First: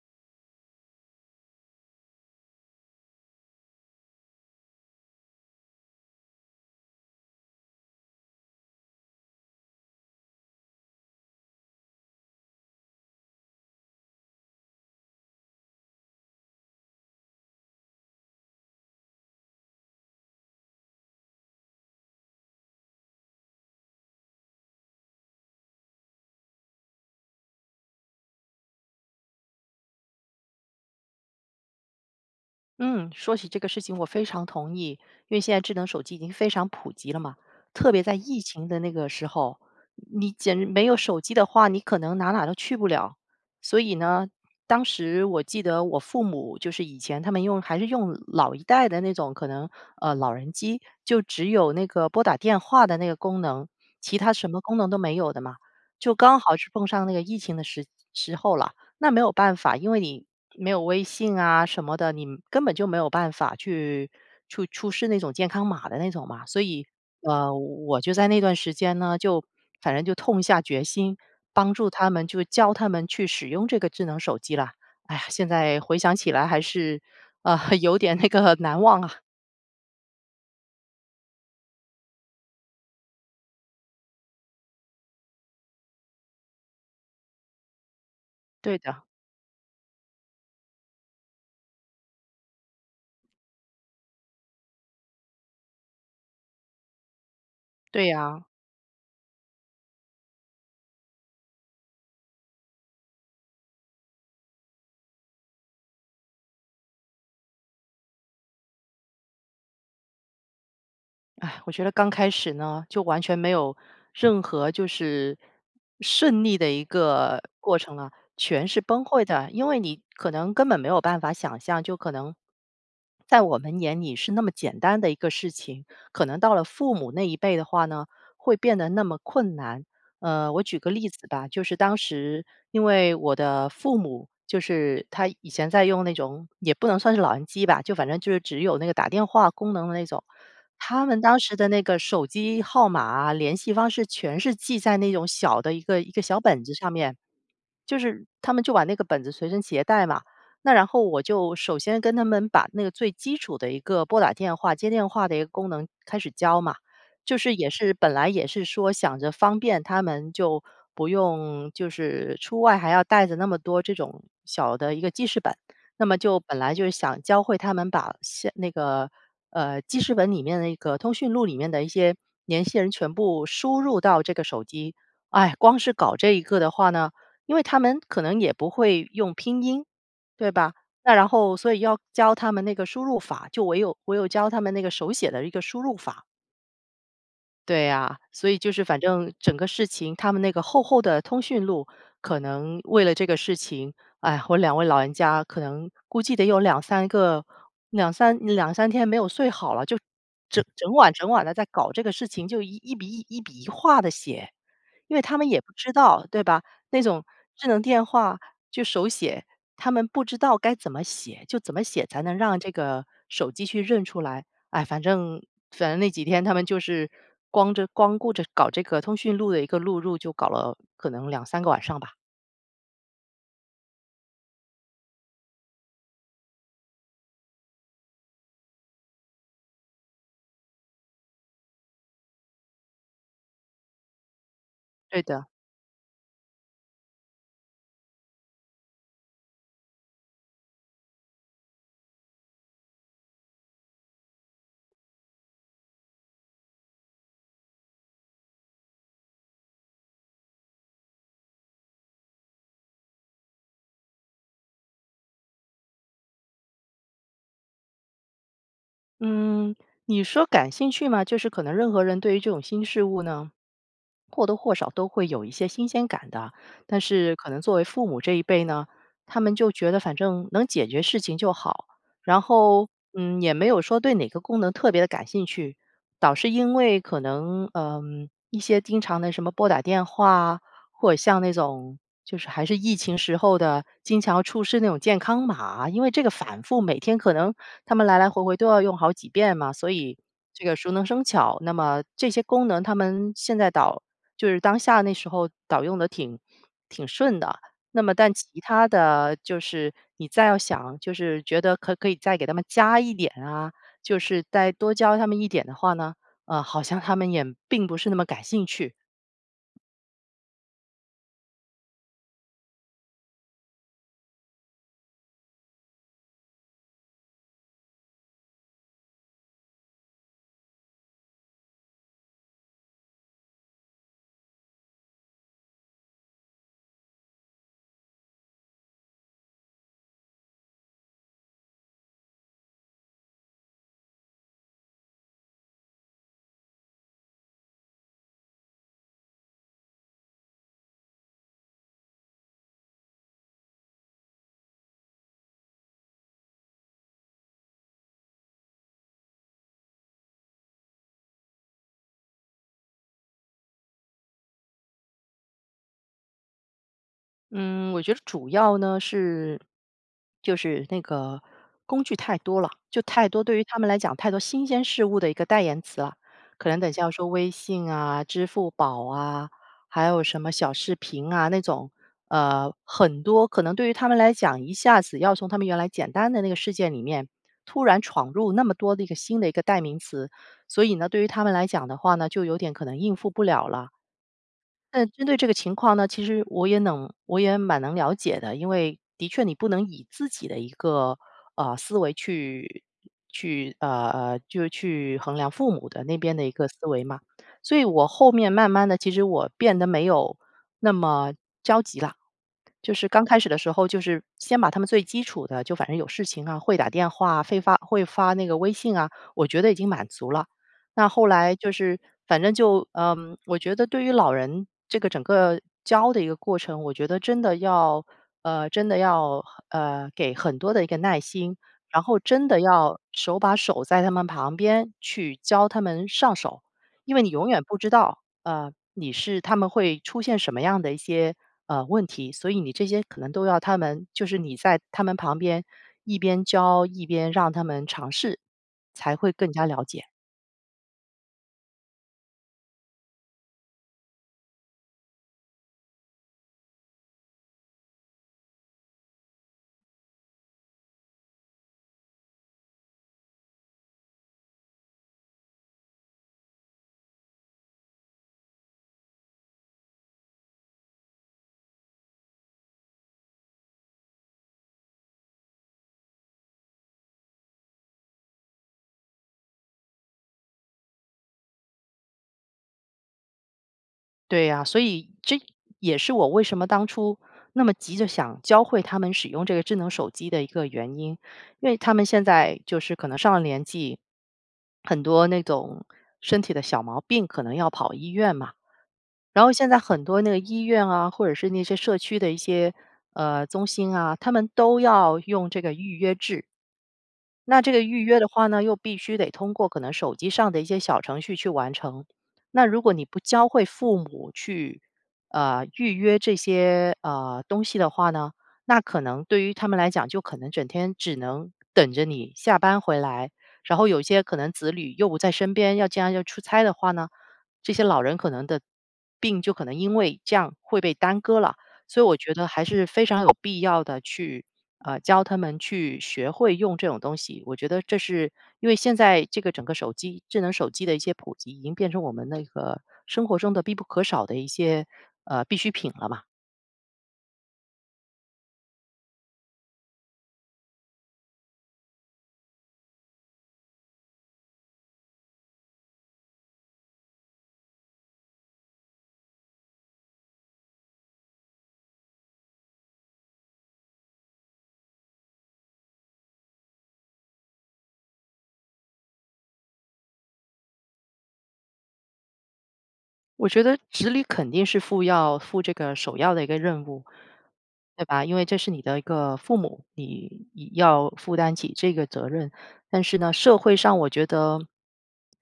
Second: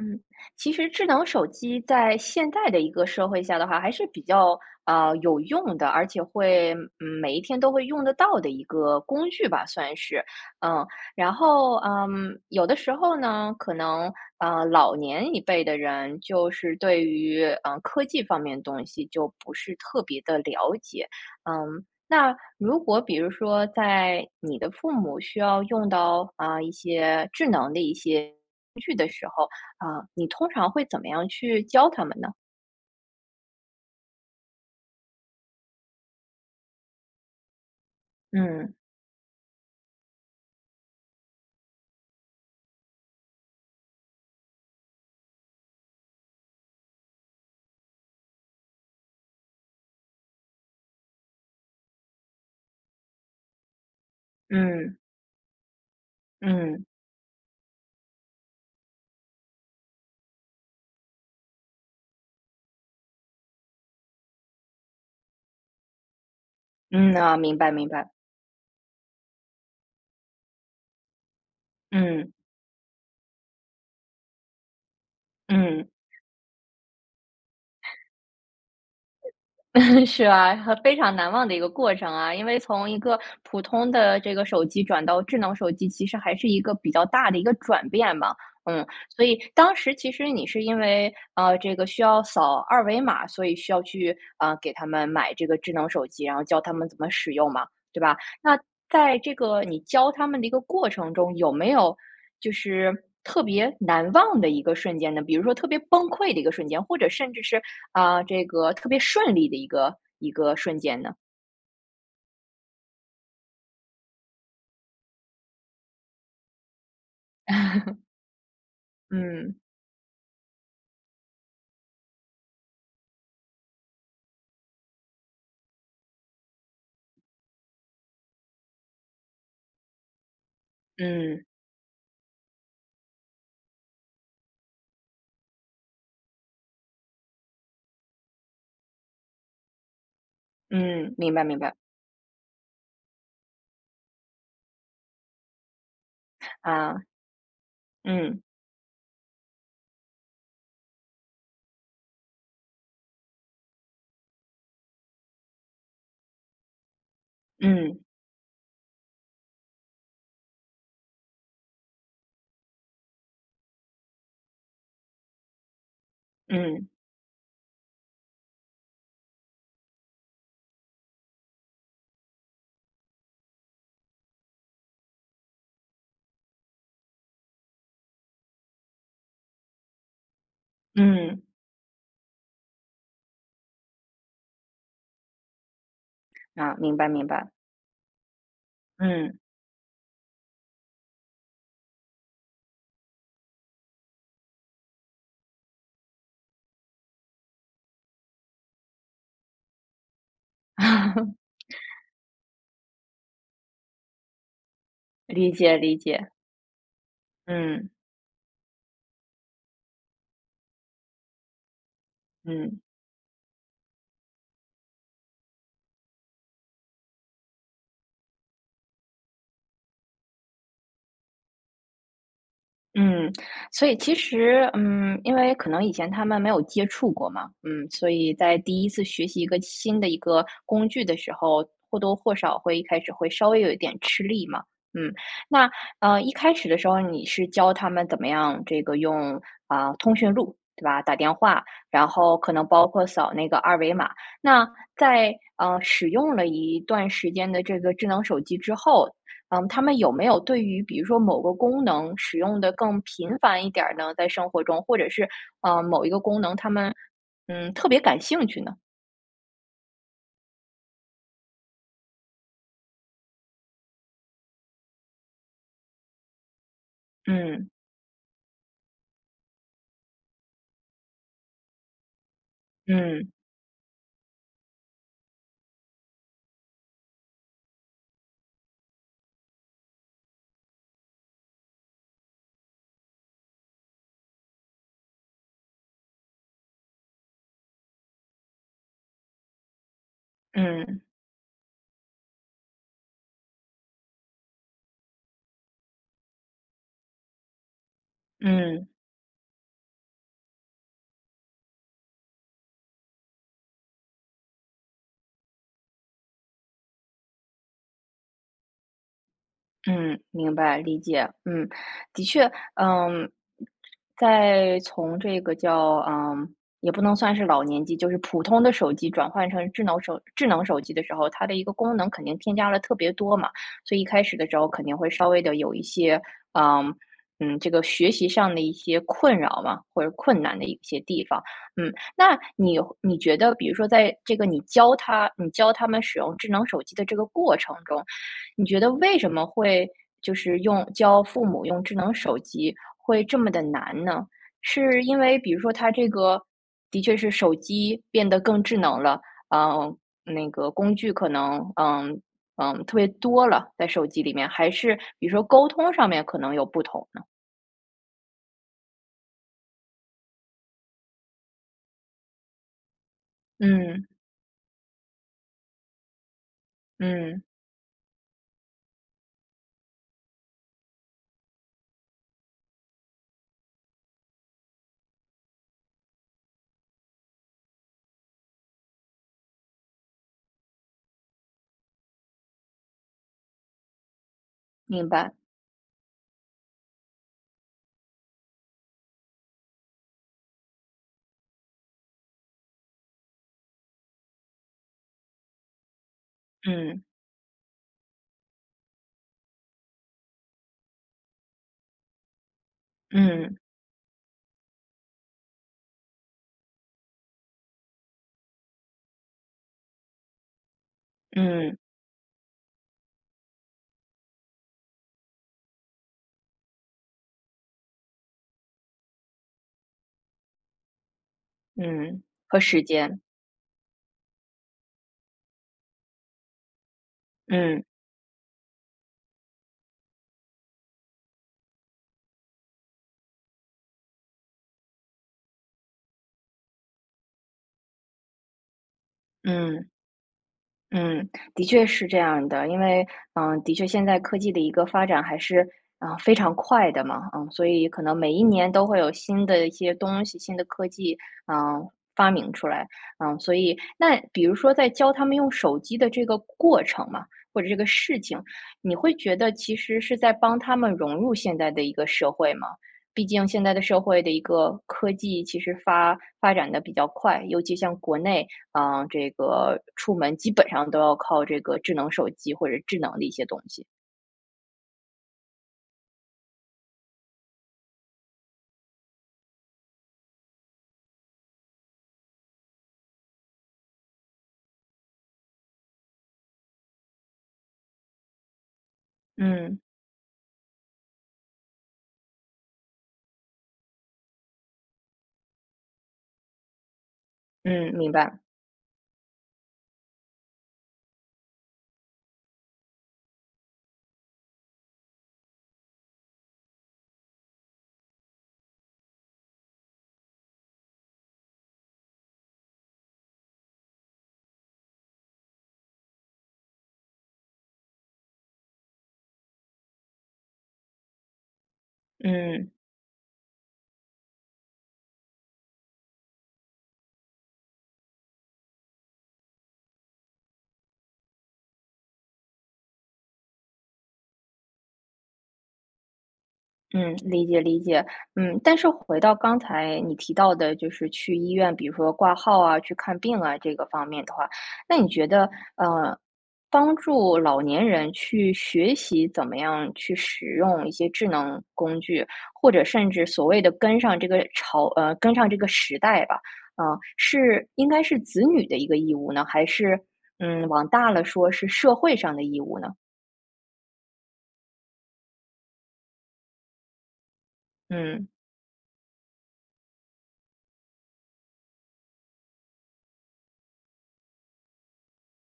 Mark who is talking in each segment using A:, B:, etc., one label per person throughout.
A: 嗯，其实智能手机在现代的一个社会下的话还是比较，呃，有用的，而且会每一天都会用得到的一个工具吧，算是。嗯，然后，嗯，有的时候呢，可能，呃，老年一辈的人，就是对于，呃，科技方面的东西就不是特别地了解。嗯，那如果比如说在你的父母需要用到，啊，一些智能的一些工具的时候，啊，你通常会怎么样去教他们呢？
B: 嗯，说起这个事情我非常同意。因为现在智能手机已经非常普及了嘛，特别在疫情
A: 嗯。
B: 的那个时候，你简直没有手机的话，你可能哪儿哪儿都去不了。所以呢，当时我记得我父母就是以前他们用还是用老一代的那种可能，呃，老人机，就只有那个拨打电话的那个功能，其他什么功能
A: 嗯。
B: 都没有的嘛。就刚好是
A: 嗯。
B: 碰上那个疫情的时时候了，那没有办法，因为你没有微信啊什么的，你根本就没有办法去出出示那种健康码的那种嘛。所以，
A: 嗯，啊，
B: 呃，
A: 明白明
B: 我
A: 白。
B: 就在那段时间呢，就反正就痛下决心，帮助他们，
A: 嗯。
B: 就教他们去使用这个智能手机了。哎呀，现在
A: 嗯。
B: 回想起来还是，呃，有点那个难忘啊。
A: 是啊，和非常难忘的一个过程啊，因为从一个普通的这个手机转到智能手机，其实还是一个比较大的一个转变吧。
B: 对
A: 嗯，
B: 的。
A: 所以当时其实你是因为，呃，这个需要扫二维码，所以需要去，啊，给他们买这个智能手机，然后教他们怎么使用嘛，对
B: 对
A: 吧？
B: 呀。
A: 那在这个你教他们的一个过程中，有没有就是特别难忘的一个瞬间呢？比如说特别崩溃的一个瞬间，或者甚至是，啊，这个特别顺利的一个一个瞬间呢？
B: 唉，我觉得刚开始呢，就完全没有任何就是顺利的一个过程 了，全是崩溃的。
A: 嗯。
B: 因为你可能根本没有办法想象，就可能，在我们眼里是那么简单的一个事情，可能到了父母那一辈的话呢，会变得那么困难。呃，我举个例子
A: 嗯。
B: 吧，就是当时因为我的父母就是他以前在用那种，也不能算是老人机吧，就反正就是只有那个打电话功能的那种。他
A: 嗯，
B: 们
A: 明
B: 当
A: 白
B: 时
A: 明
B: 的
A: 白。
B: 那个手机号码联系方式全是记在那种小的一个一个小本子上
A: 呃。
B: 面。就是，
A: 嗯。
B: 他们就把那个本子随身携带嘛。那然后我就首先跟他们把那个最基础的一个拨打电话、接电话的一个功能开始教嘛，就是也是
A: 嗯。
B: 本来也是说想着方便他们，就不用就是出外还要带着那么多这种小的一个记事本。那么就本来就
A: 嗯。
B: 是想教会他们把写那个，呃，记事本里面那个通讯录里面的一些联系人全部输入到这个手机。唉，光是搞这一个的话呢，因为他们可能也不会用拼音，对吧，那然
A: 嗯。
B: 后所以要教他们那个输入法，就唯有唯有教他们那个手写的一个输入法。
A: 啊，明白明白。
B: 对啊，所以就是反正
A: 嗯。
B: 整个事情，他们那个厚厚的通讯录，可能为了这个事情，唉，我2位老人家，可能估计得有2-3个2-32-3天没有睡好了，就整整晚整 晚地在搞这个事情，就一一笔一笔一划地写。因为他们
A: 理
B: 也不
A: 解
B: 知
A: 理
B: 道
A: 解。
B: 对吧？那种智能
A: 嗯。
B: 电话就手写，他们不知道该怎么写，就怎么写才能让这
A: 嗯。
B: 个手机去认出来。唉，反正反正那几天他们就是光这光顾着搞这个通讯录的一个录入，就搞了可能2-3个晚上吧。
A: 嗯。所以其实，嗯，因为可能以前他们没有接触过嘛，嗯，所以在第一次学习一个新的一个工具的时候，或多或少会一开始会稍微有一点吃力嘛，嗯。
B: 对的。
A: 那，呃，一开始的时候，你是教他们怎么样这个用，啊，通讯录，对吧，打电话？然后可能包括扫那个二维码。那，在，呃，使用了一段时间的这个智能手机之后，嗯，他们有没有对于比如说某个功能使用地更频繁一点儿呢？在生活中，或者是，呃，某一个功能，他们，嗯，特别感兴趣呢？
B: 嗯，你说感兴趣吗？就是可能任何人对于这种新事物呢，或多或少都会有一些新鲜感的。但是可能
A: 嗯。
B: 作为父母这一辈呢，他们就觉得反正能解决事情就好。然后，
A: 嗯。
B: 嗯，也没有说对哪个功能特别地感兴趣，倒是因为可能，呃，一些经常地什么拨打电话啊，或者像那种，就是还是疫情时候的，经常要出示那种健康码，因为这个反复每天可能他们来来回回都要用好几遍嘛，所以，这个熟
A: 嗯。
B: 能生巧，那么这些功能他们现在倒就是当下那时候倒用得挺挺顺的。那么但其它
A: 嗯。
B: 的就是你再要想，就是觉得可可以再给他们加一点啊，就是再多教他们一点的话呢，呃，好像他们也并不是那么感兴趣。
A: 嗯，明白。理解，嗯。的确，呃，在从这个叫，呃，也不能算是老年机，就是普通的手机转换成智能手智能手机的时候，它的一个功能肯定添加了特别多嘛，所以一开始的时候肯定会稍微的有一些啊，嗯，这个学习上的一些困扰吧，或者困难的一些地方。嗯，那你你觉得比如说在这个你教他，你教他们使用智能手机的这个过程中，你觉得为什么会，就是用教父母用智能手机会这么地难呢？是因为比如说他这个，的确是手机变得更智能了，啊，那个工具可能，嗯，嗯，特别多了，在手机里面，还是比如说沟通上面可能有不同呢？
B: 嗯，我觉得主要呢是，就是那个，工具太多了。就太多对于他们来
A: 嗯。
B: 讲太多新鲜事物的一个代言词啊，可能等一下要说
A: 嗯。
B: 微信啊、支付宝啊、还有什么小视频啊那种，呃，很多可能对于他们来讲一下子要从他们原来简单的那个事件里面，突然闯入那么多的一个新的一个代名词。所以呢，对于他们来讲的话呢，就有点可能应付不了了。那
A: 明
B: 针
A: 白。
B: 对这个情况呢，其实我也能，我也蛮能了解的。因为的确你不能以自己的一个，呃，思维去去，呃呃，就是去衡量父母的那边的一个思
A: 嗯。
B: 维嘛。所以我后面慢慢地其实我变得没有那么着急了。就是刚开始的
A: 嗯。
B: 时候，就是先把他们最基础的，就反正有事情啊会打电话会发会发那个微信啊，我觉得已经满足了。那后来就
A: 嗯。
B: 是，反正就，呃，我觉得对于老人，这个整个教的一个过程，我觉得真的要，呃，真的要，呃，给很多的一个耐心。然后
A: 嗯，
B: 真
A: 和
B: 的
A: 时
B: 要，
A: 间。
B: 手把手在他们旁边去教他们上手，因为你永远不
A: 嗯。
B: 知道，呃，你是他们会出现什么样的一些，呃，问题，所以你这些可能都要他们，就是你在他们旁边一边教一边让他们尝试，才会更加了
A: 嗯。
B: 解。
A: 嗯，的确是这样的，因为，呃，的确现在科技的一个发展还是，呃，非常快的嘛。嗯，所以可能每一年都会有新的一些东西、新的科技，啊，发明出来。嗯，所以那比如说在教他们用手机的这个过程嘛，或者这个事情，你会觉得其实是在帮他们融入现代的一个社会吗？毕竟现在的社会的一个科技其实发发展地比较快，尤其像国内，啊，这个出门基本上都要靠这个智能手机或者智能的一些东西。
B: 对啊。所以这也是我为什么当初那么急着想教会他们使用这个智能手机的一个原因。因为他们现在就是可能上了年纪，很多那种身体的小毛病可能要跑医院嘛。然后现在
A: 嗯。
B: 很多那个医院啊，或者是那些社区的一些，呃，中心啊，他们都要用这个预约制。那这个
A: 嗯，
B: 预
A: 明
B: 约的
A: 白。
B: 话呢，又必须得通过可能手机上的一些小程序去完成。那如果你不教会父母去，呃，预约这些，呃，东西的话呢，那可能对于他们来讲，就可能整天只能等着你下班回来。然后有些可能子女又不在身边，要将要出差的话呢，这些老人可能的病就可能因为这样会被耽搁了。所以我觉得还
A: 嗯。
B: 是非常有必要的去，呃，教他们去学会用这种东西。我觉得这是因为现在这个整个手机智能手机的一些普及已经变成我们那个生活中的必不可少的一些，呃，必需品了嘛。
A: 嗯，理解理解，嗯，但是回到刚才你提到的就是去医院，比如说挂号啊，去看病啊这个方面的话，那你觉得，呃，帮助老年人去学习，怎么样去使用一些智能工具，或者甚至所谓的跟上这个潮呃，跟上这个时代吧，啊，是应该是子女的一个义务呢？还是，嗯，往大了说是社会上的义务呢？
B: 我觉得子女肯定是负要负这个首要的一个任务。对吧？
A: 嗯。
B: 因为这是你的一个父母，你要负担起这个责任。但是呢，社会上我觉得，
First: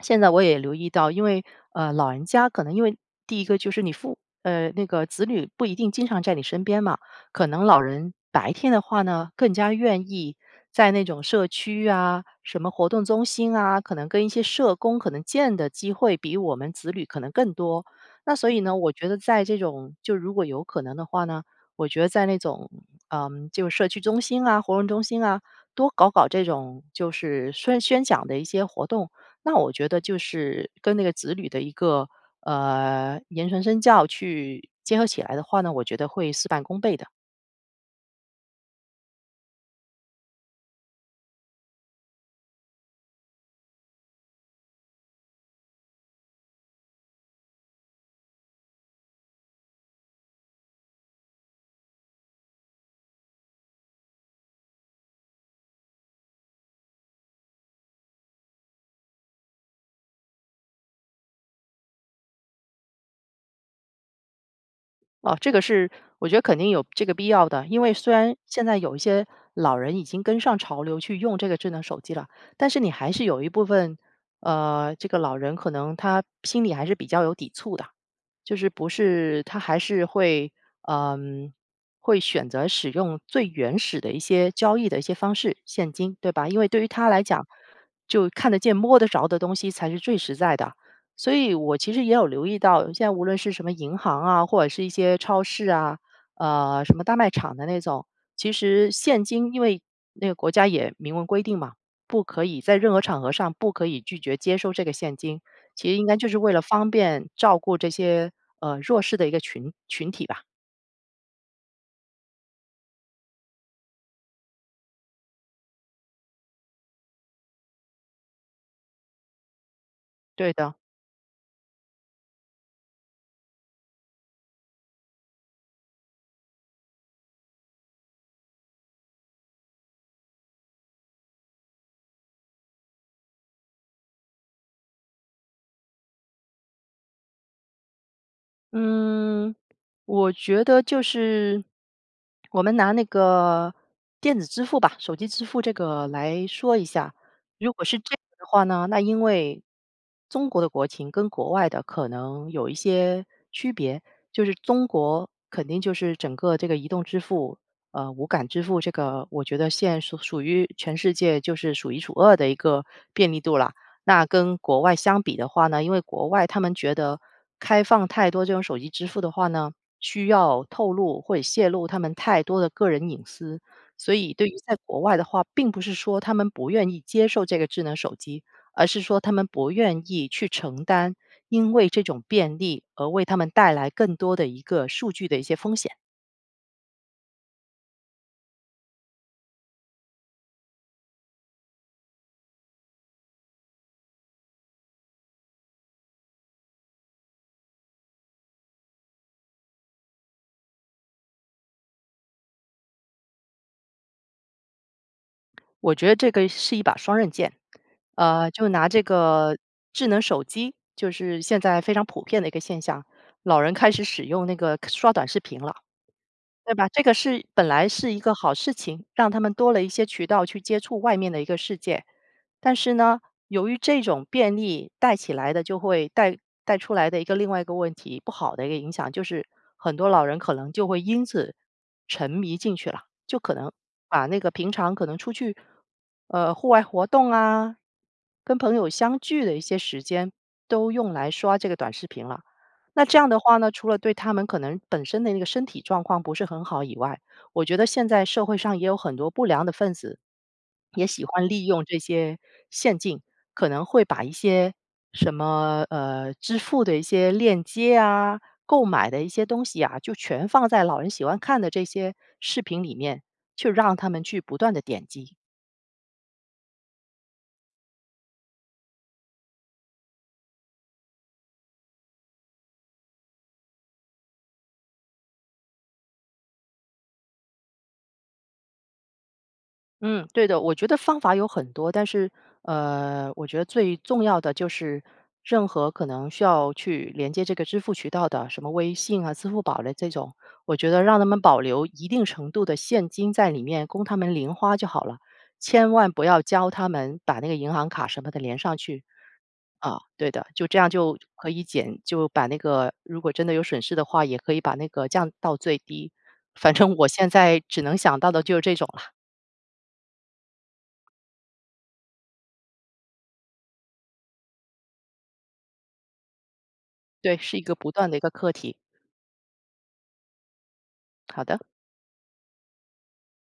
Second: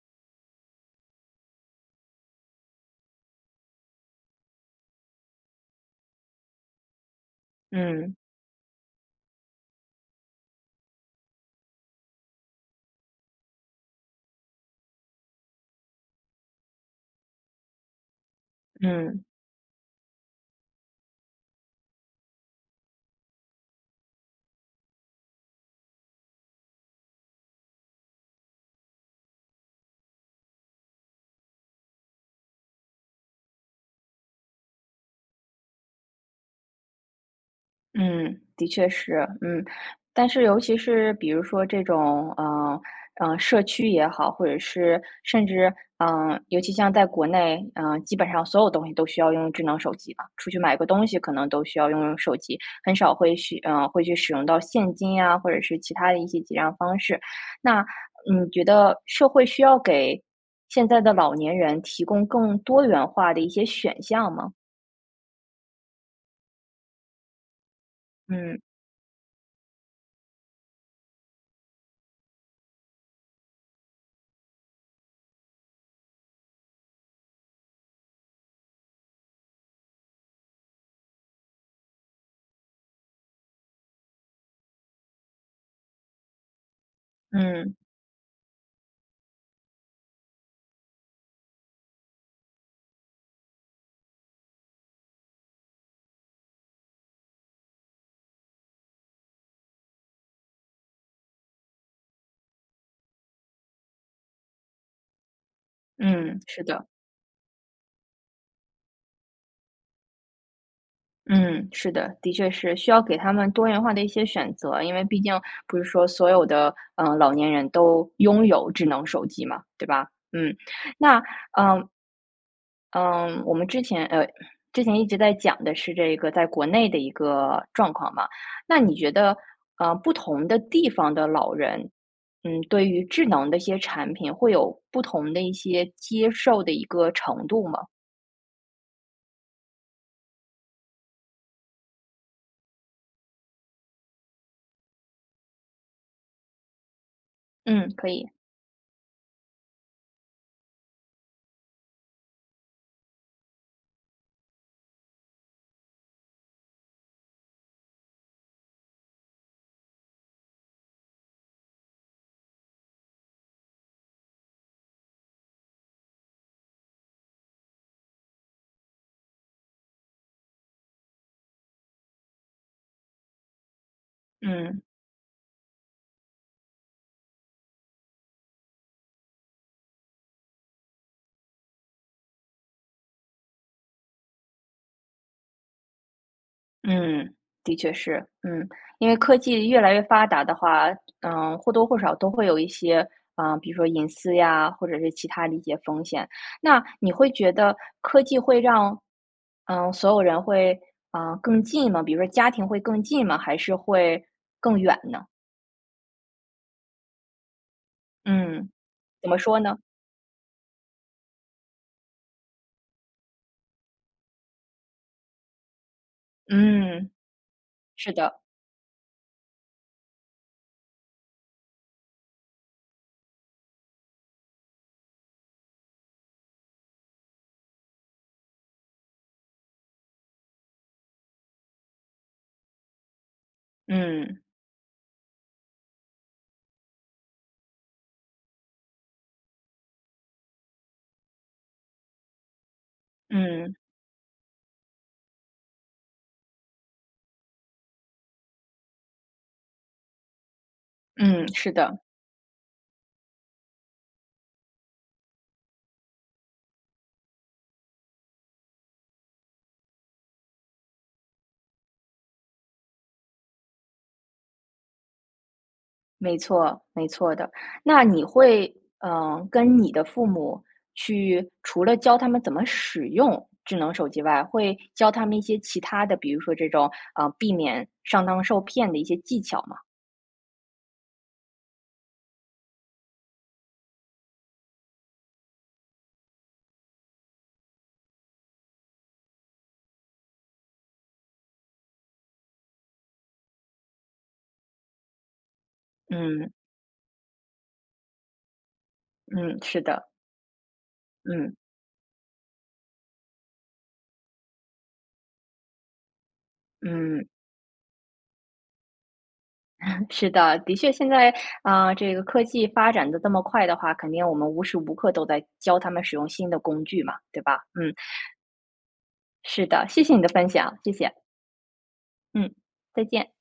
B: 现在我也留意到，因为，呃，老人家可能因为第一个就是你呃，那个子女不一定经常在你身边嘛，可能老人
A: 嗯。
B: 白天的话呢更加愿意在那种社区呀什么活动中心啊，可能跟一些社工可能见的机会比我们子女可能更多。那所以呢，我觉得
A: 嗯。
B: 在这种就如果有可能的话呢，我觉得在那种，呃，就是社区中心啊、活动中心啊多搞搞这种就是宣宣讲的一些活动，那我觉得就是跟那个子女的一个，呃，言传身教去结合起来的话呢，我觉得会事半功倍的。
A: 嗯，的确是，嗯。但是尤其是比如说这种，呃，呃，社区也好，或者是甚至，啊，尤其像在国内啊，基本上所有东西都需要用智能手机吧。出去买个东西可能都需要用用手机，很少会去呃，会去使用到现金呀，或者是其他的一些结账方式。那你觉得社会需要给现在的老年人提供更多元化的一些选项吗？
B: 啊，这个是我觉得肯定有这个必要的。因为虽然
A: 嗯。
B: 现在有一些老人已经跟上潮流去用这个智能手机了，但是你还是有一部分，呃，这个老人可能他心里还是比较有抵触的，就是不是他还是会，呃，会选择使用最原始的一些交易的一些方式，现金，对吧？因为对于他来讲，
A: 嗯。
B: 就看得见、摸得着的东西才是最实在的。所以我其实也有留意到，现在无论是什么银行啊，或者是一些超市啊，呃，什么大卖场的那种。其实现金，因为那个国家也明文规定嘛，不可以在任何场合上不可以拒绝接收这个现金，其实应该就是
A: 嗯，
B: 为了
A: 是的。
B: 方便照顾这些，呃，弱势的一个群群体吧。
A: 嗯，是的，的确是需要给他们多元化的一些选择，因为毕竟不是说所有的，呃，老年人都拥有智能手机嘛，对吧？
B: 对
A: 嗯，
B: 的。
A: 那呃。嗯，我们之前，呃，之前一直在讲的是这个在国内的一个状况嘛，那你觉得，呃，不同的地方的老人，嗯，对于智能的一些产品会有不同的一些接受的一个程度吗？
B: 嗯，我觉得就是，我们拿那个电子支付吧，手机支付这个来说一下。如果
A: 嗯，
B: 是
A: 可
B: 这样
A: 以。
B: 的话呢，那因为中国的国情跟国外的可能有一些区别，就是中国肯定就是整个这个移动支付，呃，无感支付这个我觉得现是属于全世界就是数一数二的一个便利度了，那跟国外相比的话呢，因为国外他们觉得开放太多这种手机支付的话呢，需要透露或泄露他们太多的个人隐私。所以对于在
A: 嗯。
B: 国外的话，并不是说他们不愿意接受这个智能手机，而是说他们不愿意去承担因为这种便利而为他们带来更多的一个数据的一些风险。
A: 嗯，的确是。嗯，因为科技越来越发达的话，嗯，或多或少都会有一些啊，比如说隐私呀，或者是其它的一些风险。那你会觉得科技会让，嗯，所有人会，啊，更近吗？比如说家庭会更近吗，还是会更远呢？
B: 我觉得这个是一把双刃剑。呃，就
A: 嗯，
B: 拿这
A: 怎么
B: 个
A: 说呢？
B: 智能手机，就是现在非常普遍的一个现象，老人开始使用那个刷短视频了，对吧？这
A: 嗯。
B: 个是本来是
A: 是
B: 一个
A: 的。
B: 好事情，让他们多了一些渠道去接触外面的一个世界。但是呢，由于这种便利带起来的就会带带出来的一个另外一个问题，不好的一个影响，就是很多老人可能就会因此沉迷进去了。就可能把
A: 嗯。
B: 那个平常可能出去，呃，户外活动啊，跟朋友相聚的一些时间都用来刷这个短视频了。那这样的话呢，
A: 嗯。
B: 除了对他们可能本身的那个身体状况不是很好以外，我觉得现在社会上也有很多不良的分子，也喜
A: 嗯，
B: 欢利
A: 是
B: 用这
A: 的。
B: 些陷阱，可能会把一些什么，呃，支付的一些链接啊，购买的一些东西啊，就全放在老人喜欢看的这些视频里面，去让他们去不断地点击。
A: 没错，没错的。那你会，呃，跟你的父母去，除了教他们怎么使用智能手机外，会教他们一些其它的，比如说这种，啊，避免上当受骗的一些技巧吗？
B: 嗯，对的，我觉得方法有很多，但是，呃，我觉得最重要的就是任何可能需要去连接这个支付渠道的，什么微信啊、支付宝的这种，我觉得让他们保留一定程度的现金在里面供他们零花就好了，千万不要
A: 嗯。
B: 教他们把那个银行卡什么的连上去。
A: 嗯，是
B: 啊，
A: 的。
B: 对的，就这样就可
A: 嗯。
B: 以减就把那个如果真的有损失的话，也可以把那个降到最低，反正我
A: 嗯。
B: 现在只能想到的就是这种了。
A: 是的。的确现在，啊，这个科技发展得这么快的话，肯定我们无时无刻都在教他们使用新的工具嘛，
B: 对，
A: 对
B: 是一
A: 吧？
B: 个不
A: 嗯。
B: 断的一个课题。
A: 是的，谢谢你的分享，谢谢。
B: 好的。
A: 嗯，再见。